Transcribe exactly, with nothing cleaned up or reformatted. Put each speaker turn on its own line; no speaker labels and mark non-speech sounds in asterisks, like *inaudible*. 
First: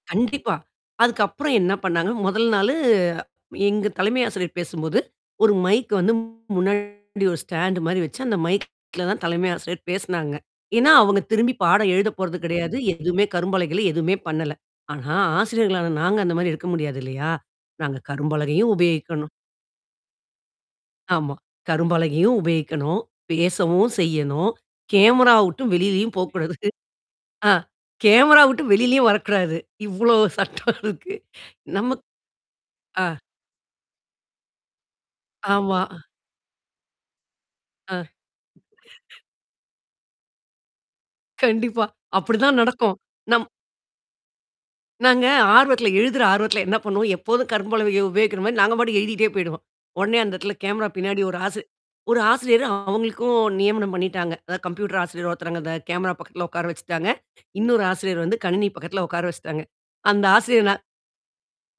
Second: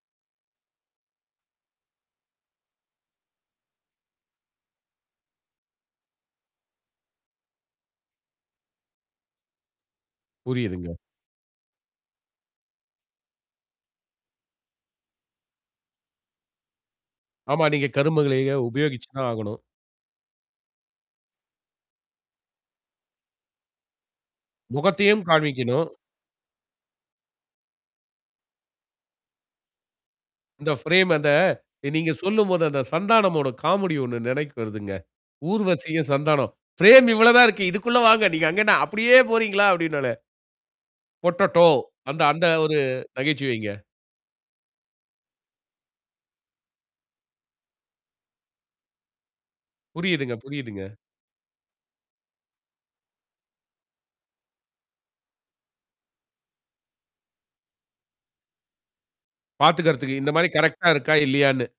கண்டிப்பா. அதுக்கப்புறம் என்ன பண்ணாங்க? முதல் நாளு எங்க தலைமை ஆசிரியர் பேசும்போது ஒரு மைக் வந்து முன்னாடி ஒரு ஸ்டாண்ட் மாரி வச்சு, அந்த மைக்ல தான் தலைமை ஆசிரியர் பேசினாங்க. ஏன்னா,
புரியுதுங்க.
அவங்க திரும்பி பாடம் எழுதப் போறது கிடையாது. எதுவுமே கரும்பலகைல எதுவுமே பண்ணல. ஆனா, ஆசிரியர்களான நாங்க அந்த மாதிரி இருக்க முடியாது இல்லையா?
ஆமா, நீங்க
நாங்க
கருமுகளை
கரும்பலகையும்
உபயோகிச்சு தான்
உபயோகிக்கணும்.
ஆகணும்.
ஆமா. கரும்பலகையும் உபயோகிக்கணும், பேசவும் செய்யணும்,
முகத்தையும்
கேமரா விட்டு
காண்பிக்கணும்.
வெளியிலயும் போகக் கூடாது. ஆஹ். கேமரா விட்டு வெளியிலயும் வரக் கூடாது. இவ்வளவு
இந்த
சட்டம்
ஃப்ரேம்
இருக்கு.
அந்த
நமக்
நீங்க சொல்லும்போது அந்தச்
ஆ.
சந்தானமோட காமெடி ஒண்ணு நினைக்கு வருதுங்க.
ஆமா.
ஊர்வசியும், சந்தானம் ஃப்ரேம் இவ்வளவுதான் இருக்கு.
ஆ.
இதுக்குள்ள வாங்க. நீங்க அங்கே அப்படியே
*chuckles*
போறீங்களா? அப்படின்னுவானே. பொட்டேட்டோ
கண்டிப்பா,
அந்த அந்த
அப்படித்தான்
ஒரு
நடக்கும். நம்
நகைச்சுவைங்க.
நாங்க ஆர்வத்துல, எழுதுற ஆர்வத்துல என்ன பண்ணுவோம்? எப்போதும் கரும்பலகையை உபயோகிக்கிற மாதிரி நாங்க பாட்டுக்கு எழுதிட்டே போயிடுவோம். உடனே அந்த
புரியுதுங்க,
இடத்துல
புரியுதுங்க.
கேமரா பின்னாடி ஒரு ஆசி ஒரு ஆசிரியர் அவங்களுக்கும் நியமனம் பண்ணிட்டாங்க. அதாவது கம்ப்யூட்டர் ஆசிரியர் ஒருத்தர் அந்த கேமரா பக்கத்துல உட்கார வச்சுட்டாங்க. இன்னொரு ஆசிரியர் வந்து, கணினி பக்கத்துல உட்கார வச்சுட்டாங்க.
பாத்துக்கறதுக்கு
அந்த
இந்த மாரி
ஆசிரியர் நான்
கரெக்ட்டா இருக்கா, இல்லையானு.